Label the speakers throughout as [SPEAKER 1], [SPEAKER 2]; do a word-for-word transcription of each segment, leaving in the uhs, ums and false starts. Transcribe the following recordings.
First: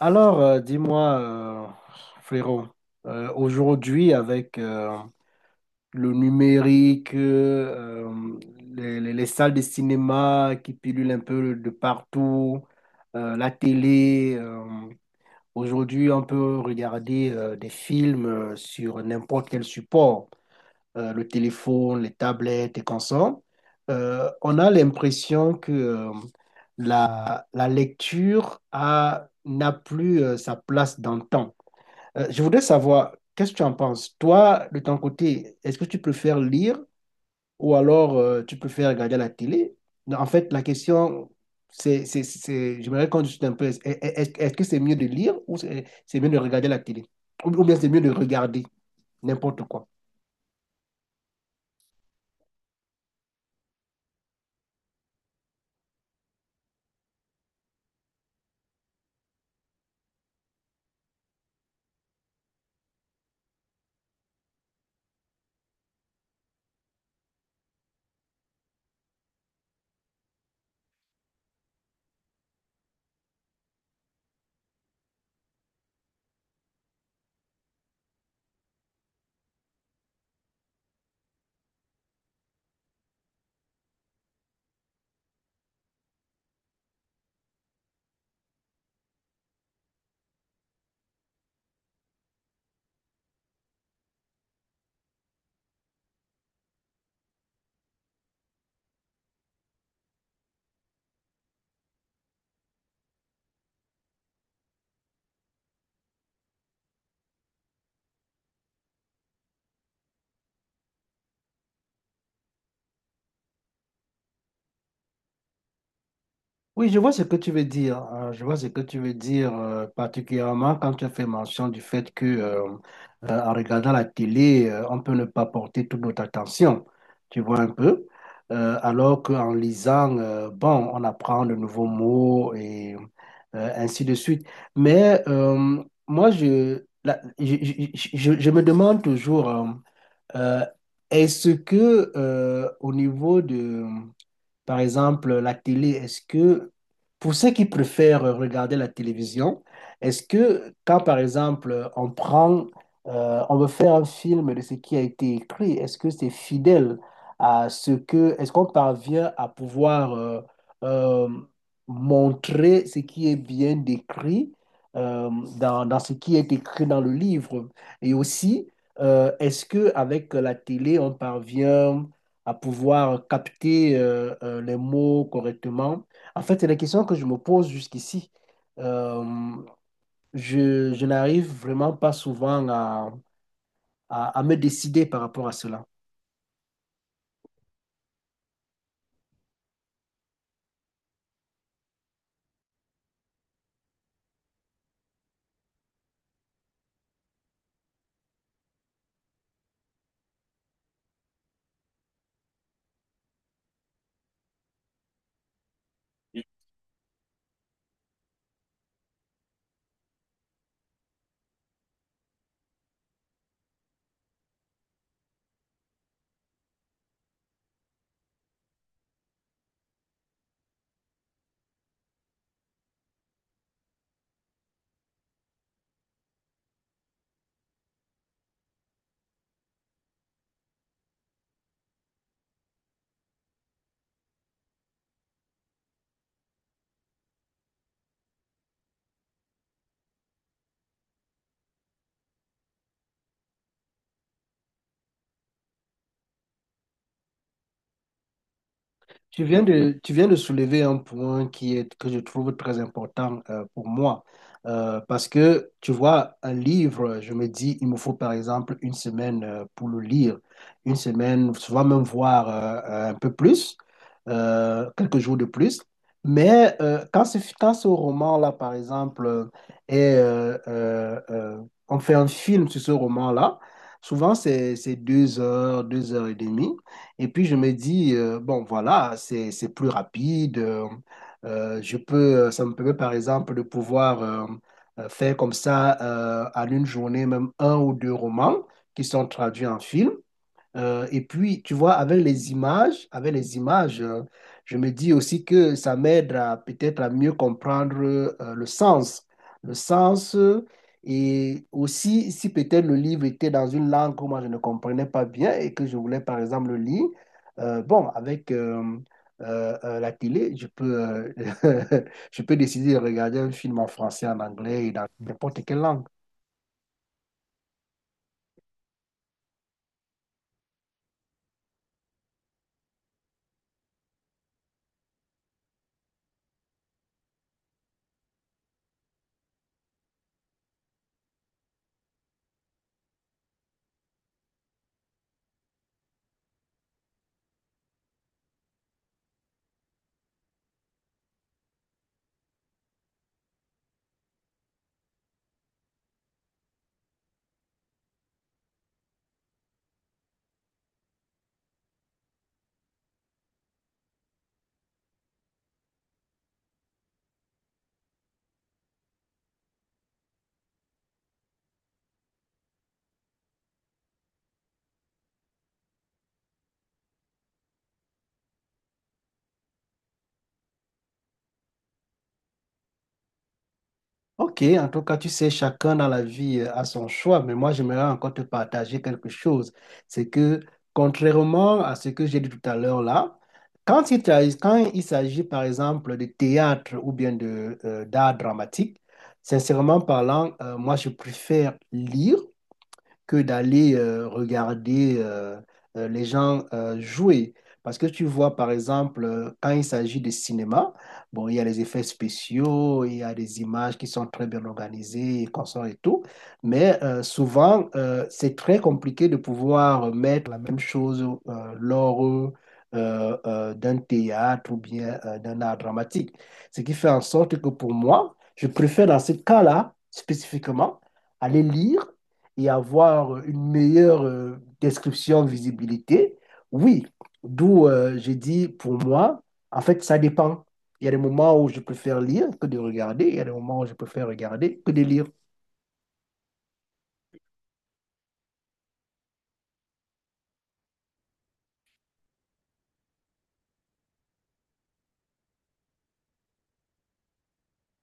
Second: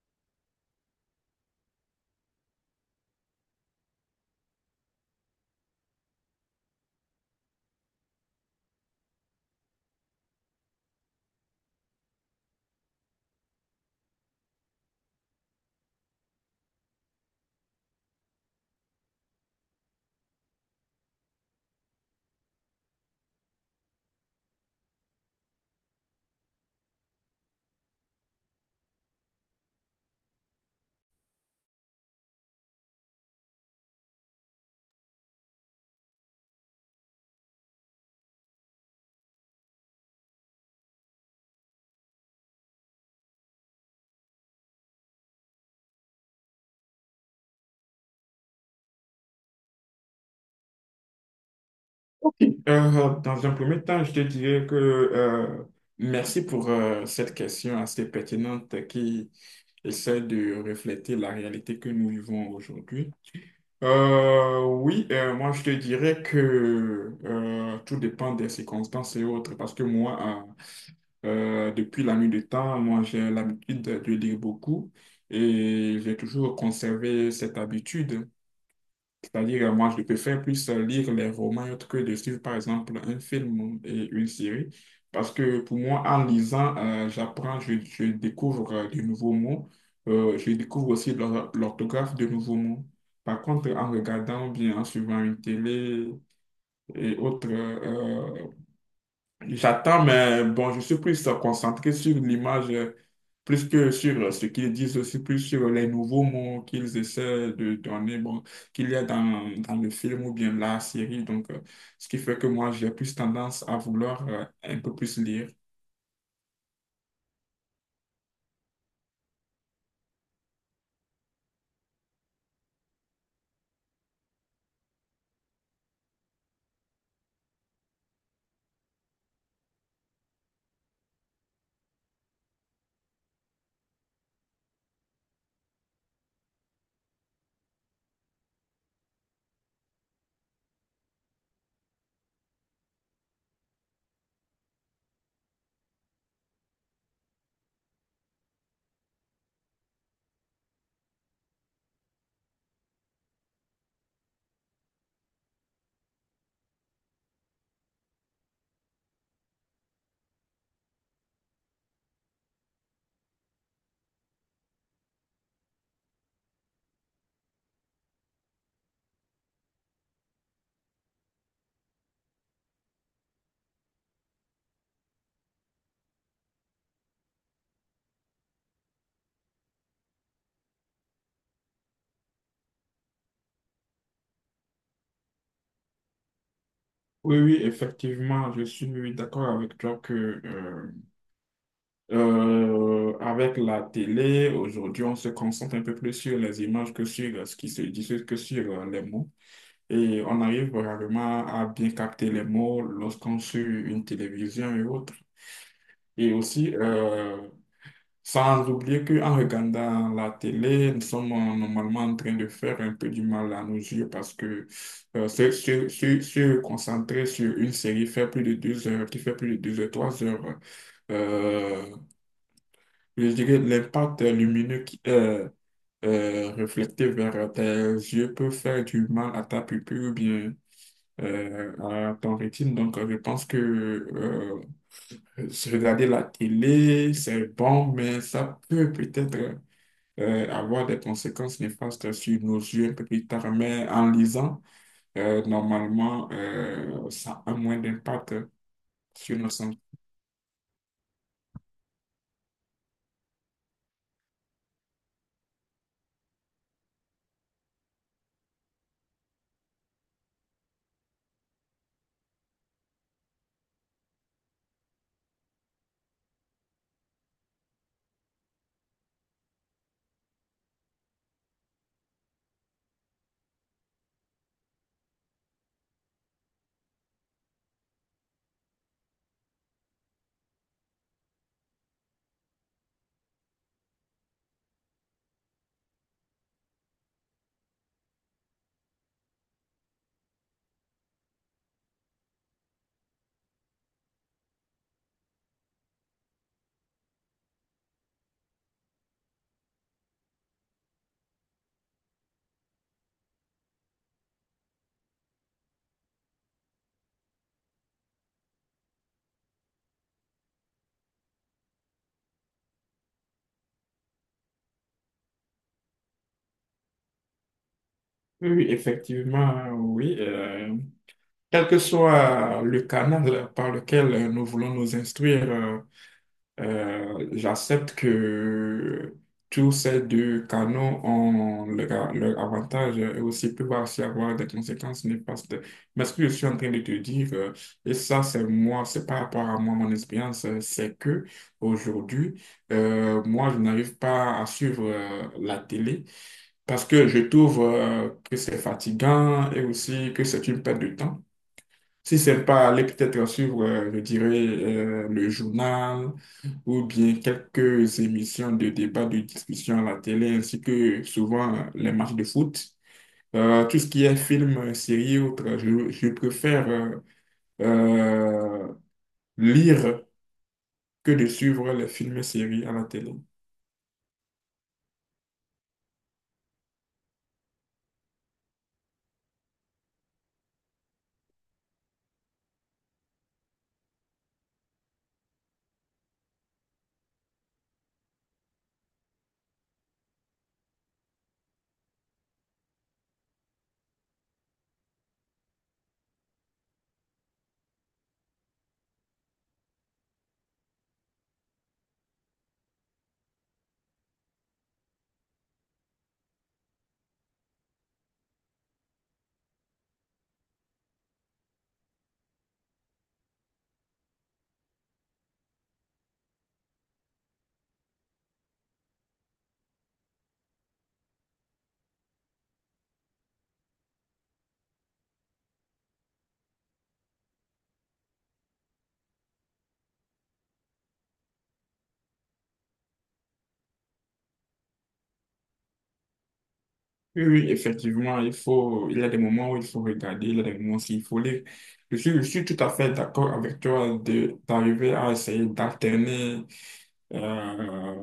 [SPEAKER 1] Alors, euh, dis-moi, euh, frérot, euh, aujourd'hui, avec euh, le numérique, euh, euh, les, les- les salles de cinéma qui pilulent un peu de partout, euh, la télé, euh, aujourd'hui, on peut regarder euh, des films euh, sur n'importe quel support, euh, le téléphone, les tablettes et consorts, euh, on a l'impression que euh, la, la lecture a, n'a plus euh, sa place dans le temps. Euh, je voudrais savoir, qu'est-ce que tu en penses? Toi, de ton côté, est-ce que tu préfères lire ou alors euh, tu préfères regarder la télé? Non, en fait, la question, c'est, c'est, c'est, j'aimerais qu'on discute un peu. Est-ce est-ce- est-ce que c'est mieux de lire ou c'est c'est mieux de regarder la télé? Ou ou bien c'est mieux de regarder n'importe quoi?
[SPEAKER 2] Euh, dans un premier temps, je te dirais que euh, merci pour euh, cette question assez pertinente qui essaie de refléter la réalité que nous vivons aujourd'hui. Euh, oui, euh, moi je te dirais que euh, tout dépend des circonstances et autres, parce que moi, euh, euh, depuis la nuit du temps, moi j'ai l'habitude de lire beaucoup et j'ai toujours conservé cette habitude. C'est-à-dire, euh, moi, je préfère plus euh, lire les romans et autres que de suivre, par exemple, un film et une série. Parce que pour moi, en lisant, euh, j'apprends, je, je découvre euh, de nouveaux mots. Euh, je découvre aussi l'or- l'orthographe de nouveaux mots. Par contre, en regardant ou bien en suivant une télé et autres euh, j'attends, mais bon, je suis plus euh, concentré sur l'image, euh, plus que sur euh, ce qu'ils disent aussi, plus sur les nouveaux mots qu'ils essaient de donner, bon, qu'il y a dans, dans le film ou bien la série. Donc, euh, ce qui fait que moi, j'ai plus tendance à vouloir euh, un peu plus lire.
[SPEAKER 1] Oui, je vois ce que tu veux dire. Euh, je vois ce que tu veux dire, euh, particulièrement quand tu as fait mention du fait que, euh, euh, en regardant la télé, euh, on peut ne pas porter toute notre attention. Tu vois un peu. Euh, alors qu'en lisant, euh, bon, on apprend de nouveaux mots et euh, ainsi de suite. Mais euh, moi, je, la- je, je- je- je me demande toujours, euh, euh, est-ce que euh, au niveau de par exemple, la télé, est-ce que, pour ceux qui préfèrent regarder la télévision, est-ce que quand, par exemple, on prend, euh, on veut faire un film de ce qui a été écrit, est-ce que c'est fidèle à ce que, est-ce qu'on parvient à pouvoir euh, euh, montrer ce qui est bien décrit euh, dans, dans ce qui est écrit dans le livre? Et aussi, euh, est-ce que avec la télé, on parvient à pouvoir capter euh, euh, les mots correctement. En fait, c'est la question que je me pose jusqu'ici. Euh, je, je n'arrive vraiment pas souvent à, à, à me décider par rapport à cela.
[SPEAKER 2] Oui, oui, effectivement, je suis d'accord avec toi que euh, euh, avec la télé, aujourd'hui, on se concentre un peu plus sur les images que sur euh, ce qui se dit que sur euh, les mots. Et on arrive vraiment à bien capter les mots lorsqu'on suit une télévision et autres. Et aussi, euh, sans oublier qu'en regardant la télé, nous sommes euh, normalement en train de faire un peu du mal à nos yeux parce que euh, se, se- se- se concentrer sur une série fait plus de deux heures, qui fait plus de deux heures, trois heures, euh, je dirais l'impact lumineux qui est euh, reflété vers tes yeux peut faire du mal à ta pupille ou bien euh, à ton rythme. Donc, euh, je pense que euh, regarder la télé, c'est bon, mais ça peut peut-être euh, avoir des conséquences néfastes sur nos yeux un peu plus tard. Mais en lisant, euh, normalement, euh, ça a moins d'impact sur
[SPEAKER 1] Tu
[SPEAKER 2] nos
[SPEAKER 1] viens
[SPEAKER 2] santé.
[SPEAKER 1] de, tu viens de soulever un point qui est, que je trouve très important euh, pour moi. Euh, parce que, tu vois, un livre, je me dis, il me faut par exemple une semaine euh, pour le lire, une semaine, souvent même voir euh, un peu plus, euh, quelques jours de plus. Mais euh, quand ce, quand ce roman-là, par exemple, euh, est, euh, euh, euh, on fait un film sur ce roman-là, souvent c'est c'est deux heures, deux heures et demie. Et puis je me dis, euh, bon, voilà, c'est, c'est plus rapide. Euh, euh, je peux, ça me permet par exemple de pouvoir euh, euh, faire comme ça euh, en une journée, même un ou deux romans qui sont traduits en film. Euh, et puis, tu vois, avec les images, avec les images, euh, je me dis aussi que ça m'aide à peut-être à mieux comprendre euh, le sens, le sens. Euh, et aussi, si peut-être le livre était dans une langue que moi je ne comprenais pas bien et que je voulais par exemple le lire, euh, bon, avec euh, euh, euh, la télé, je peux, euh, je peux décider de regarder un film en français, en anglais et dans n'importe quelle langue.
[SPEAKER 2] Oui, oui, effectivement, oui. euh, quel que soit le canal par lequel nous voulons nous instruire, euh, Euh, j'accepte que tous ces deux canaux ont leur, leur avantage et aussi peuvent aussi avoir des conséquences néfastes. Mais ce que je suis en train de te dire, euh, et ça c'est moi, c'est par rapport à moi, mon expérience, euh, c'est que aujourd'hui, euh, moi je n'arrive pas à suivre euh, la télé parce que je trouve euh, que c'est fatigant et aussi que c'est une perte de temps. Si c'est pas aller peut-être suivre, euh, je dirais, euh, le journal ou bien quelques émissions de débat, de discussion à la télé, ainsi que souvent euh, les matchs de foot. Euh, tout ce qui est film, euh, série, autre, je, je préfère euh, euh, lire que de suivre les films et séries à la télé.
[SPEAKER 1] Ok, en tout cas, tu sais, chacun dans la vie euh, a son choix, mais moi, j'aimerais encore te partager quelque chose. C'est que, contrairement à ce que j'ai dit tout à l'heure là, quand il, tra- quand il s'agit, par exemple, de théâtre ou bien de, euh, d'art dramatique, sincèrement parlant, euh, moi, je préfère lire que d'aller euh, regarder euh, euh, les gens euh, jouer. Parce que tu vois, par exemple, euh, quand il s'agit de cinéma, bon, il y a les effets spéciaux, il y a des images qui sont très bien organisées, et consoles et tout, mais euh, souvent, euh, c'est très compliqué de pouvoir mettre la même chose euh, lors euh, euh, d'un théâtre ou bien euh, d'un art dramatique. Ce qui fait en sorte que pour moi, je préfère dans ce cas-là, spécifiquement, aller lire et avoir une meilleure euh, description de visibilité, oui. D'où euh, j'ai dit, pour moi, en fait, ça dépend. Il y a des moments où je préfère lire que de regarder, il y a des moments où je préfère regarder que de lire.
[SPEAKER 2] Oui, oui, effectivement, il faut, il y a des moments où il faut regarder, il y a des moments où il faut lire. Je suis, je suis tout à fait d'accord avec toi de, d'arriver à essayer d'alterner euh,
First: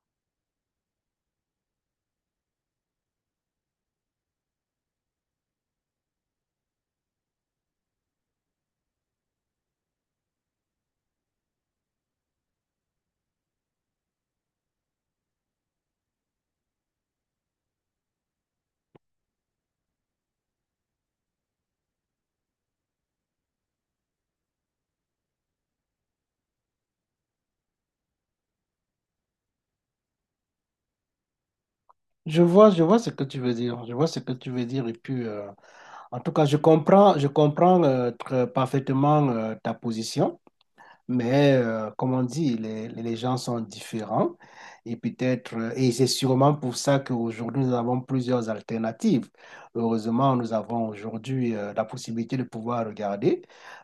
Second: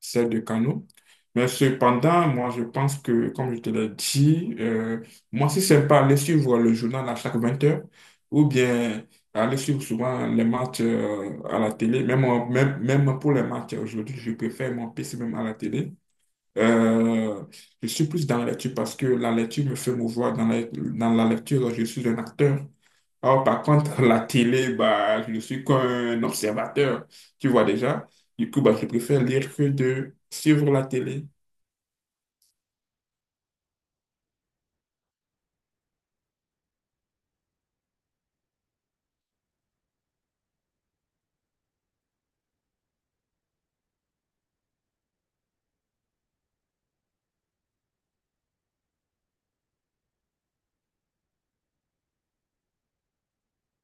[SPEAKER 2] ces deux canaux. Mais cependant, moi, je pense que, comme je te l'ai dit, euh, moi, si c'est pas aller suivre le journal à chaque vingt heures, ou bien aller suivre souvent les matchs euh, à la télé, même, en- même, même pour les matchs aujourd'hui, je préfère mon P C même à la télé. Euh, je suis plus dans la lecture parce que la lecture me fait mouvoir. Dans la, dans la lecture, je suis un acteur. Alors, par contre, la télé, bah, je suis comme un observateur. Tu vois déjà? Du coup, bah, je préfère lire que de suivre la télé.
[SPEAKER 1] Je vois, je vois ce que tu veux dire. Je vois ce que tu veux dire. Et puis, euh, en tout cas, je comprends, je comprends euh, très parfaitement euh, ta position. Mais euh, comme on dit, les, les gens sont différents et peut-être, euh, et c'est sûrement pour ça qu'aujourd'hui, nous avons plusieurs alternatives. Heureusement, nous avons aujourd'hui euh, la possibilité de pouvoir regarder,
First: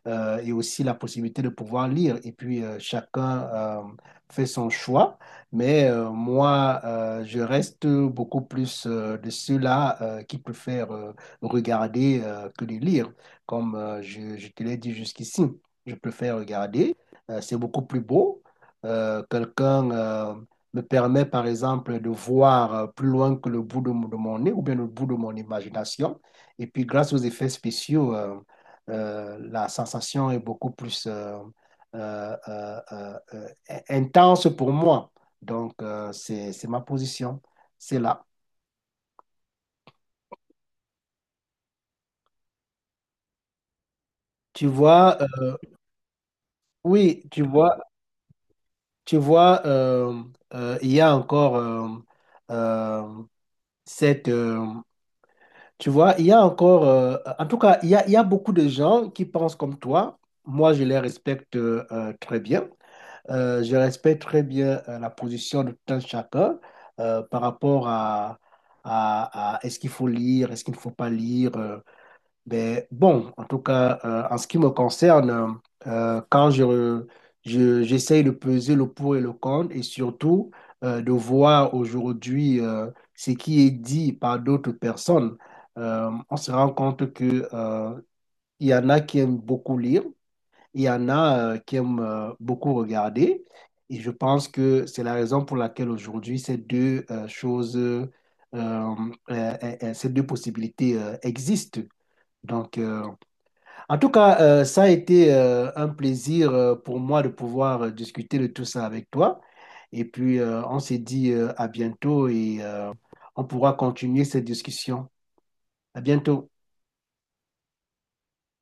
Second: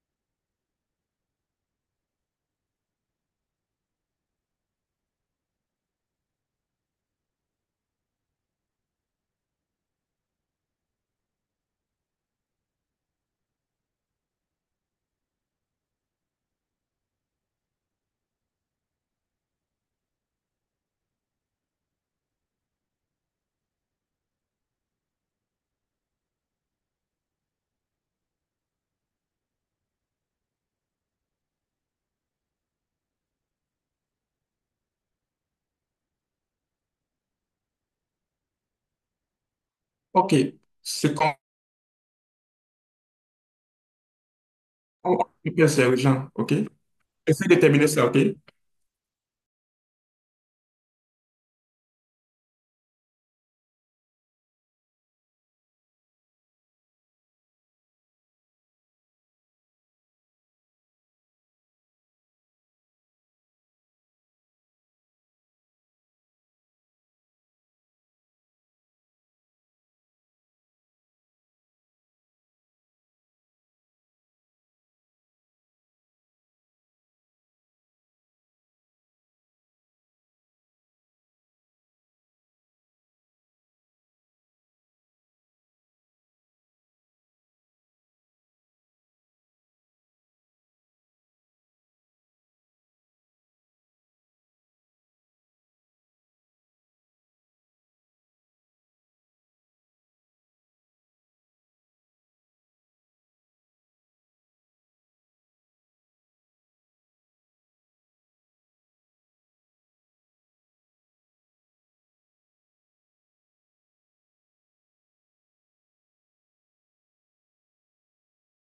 [SPEAKER 1] euh, et aussi la possibilité de pouvoir lire. Et puis, euh, chacun euh, fait son choix. Mais euh, moi, euh, je reste beaucoup plus euh, de ceux-là euh, qui préfèrent euh, regarder euh, que de lire, comme euh, je, je te l'ai dit jusqu'ici. Je préfère regarder, euh, c'est beaucoup plus beau. Euh, quelqu'un euh, me permet, par exemple, de voir euh, plus loin que le bout de, mon de mon nez ou bien le bout de mon imagination. Et puis, grâce aux effets spéciaux, euh, euh, la sensation est beaucoup plus euh, euh, euh, euh, euh, intense pour moi. Donc, euh, c'est, c'est ma position. C'est là.
[SPEAKER 2] OK. C'est qu'on
[SPEAKER 1] Tu vois,
[SPEAKER 2] on-
[SPEAKER 1] euh,
[SPEAKER 2] on peut faire c'est aux gens, OK?
[SPEAKER 1] oui, tu
[SPEAKER 2] Essaye de
[SPEAKER 1] vois,
[SPEAKER 2] terminer ça. OK?
[SPEAKER 1] tu vois, euh, euh, il y a encore euh, euh, cette... euh, Tu vois, il y a encore, euh, en tout cas, il y a, il y a beaucoup de gens qui pensent comme toi. Moi, je les respecte euh, euh, très bien. Euh, je respecte très bien euh, la position de tout un chacun euh, par rapport à, à, à est-ce qu'il faut lire, est-ce qu'il ne faut pas lire. euh. Ben bon, en tout cas, euh, en ce qui me concerne, euh, quand je, re- je- j'essaye de peser le pour et le contre et surtout euh, de voir aujourd'hui euh, ce qui est dit par d'autres personnes. Euh, on se rend compte que euh, il y en a qui aiment beaucoup lire, il y en a euh, qui aiment euh, beaucoup regarder. Et je pense que c'est la raison pour laquelle aujourd'hui ces deux euh, choses, euh, euh, euh, euh, ces deux possibilités euh, existent. Donc, euh, en tout cas, euh, ça a été euh, un plaisir euh, pour moi de pouvoir euh, discuter de tout ça avec toi. Et puis, euh, on s'est dit euh, à bientôt et euh, on pourra continuer cette discussion. À bientôt.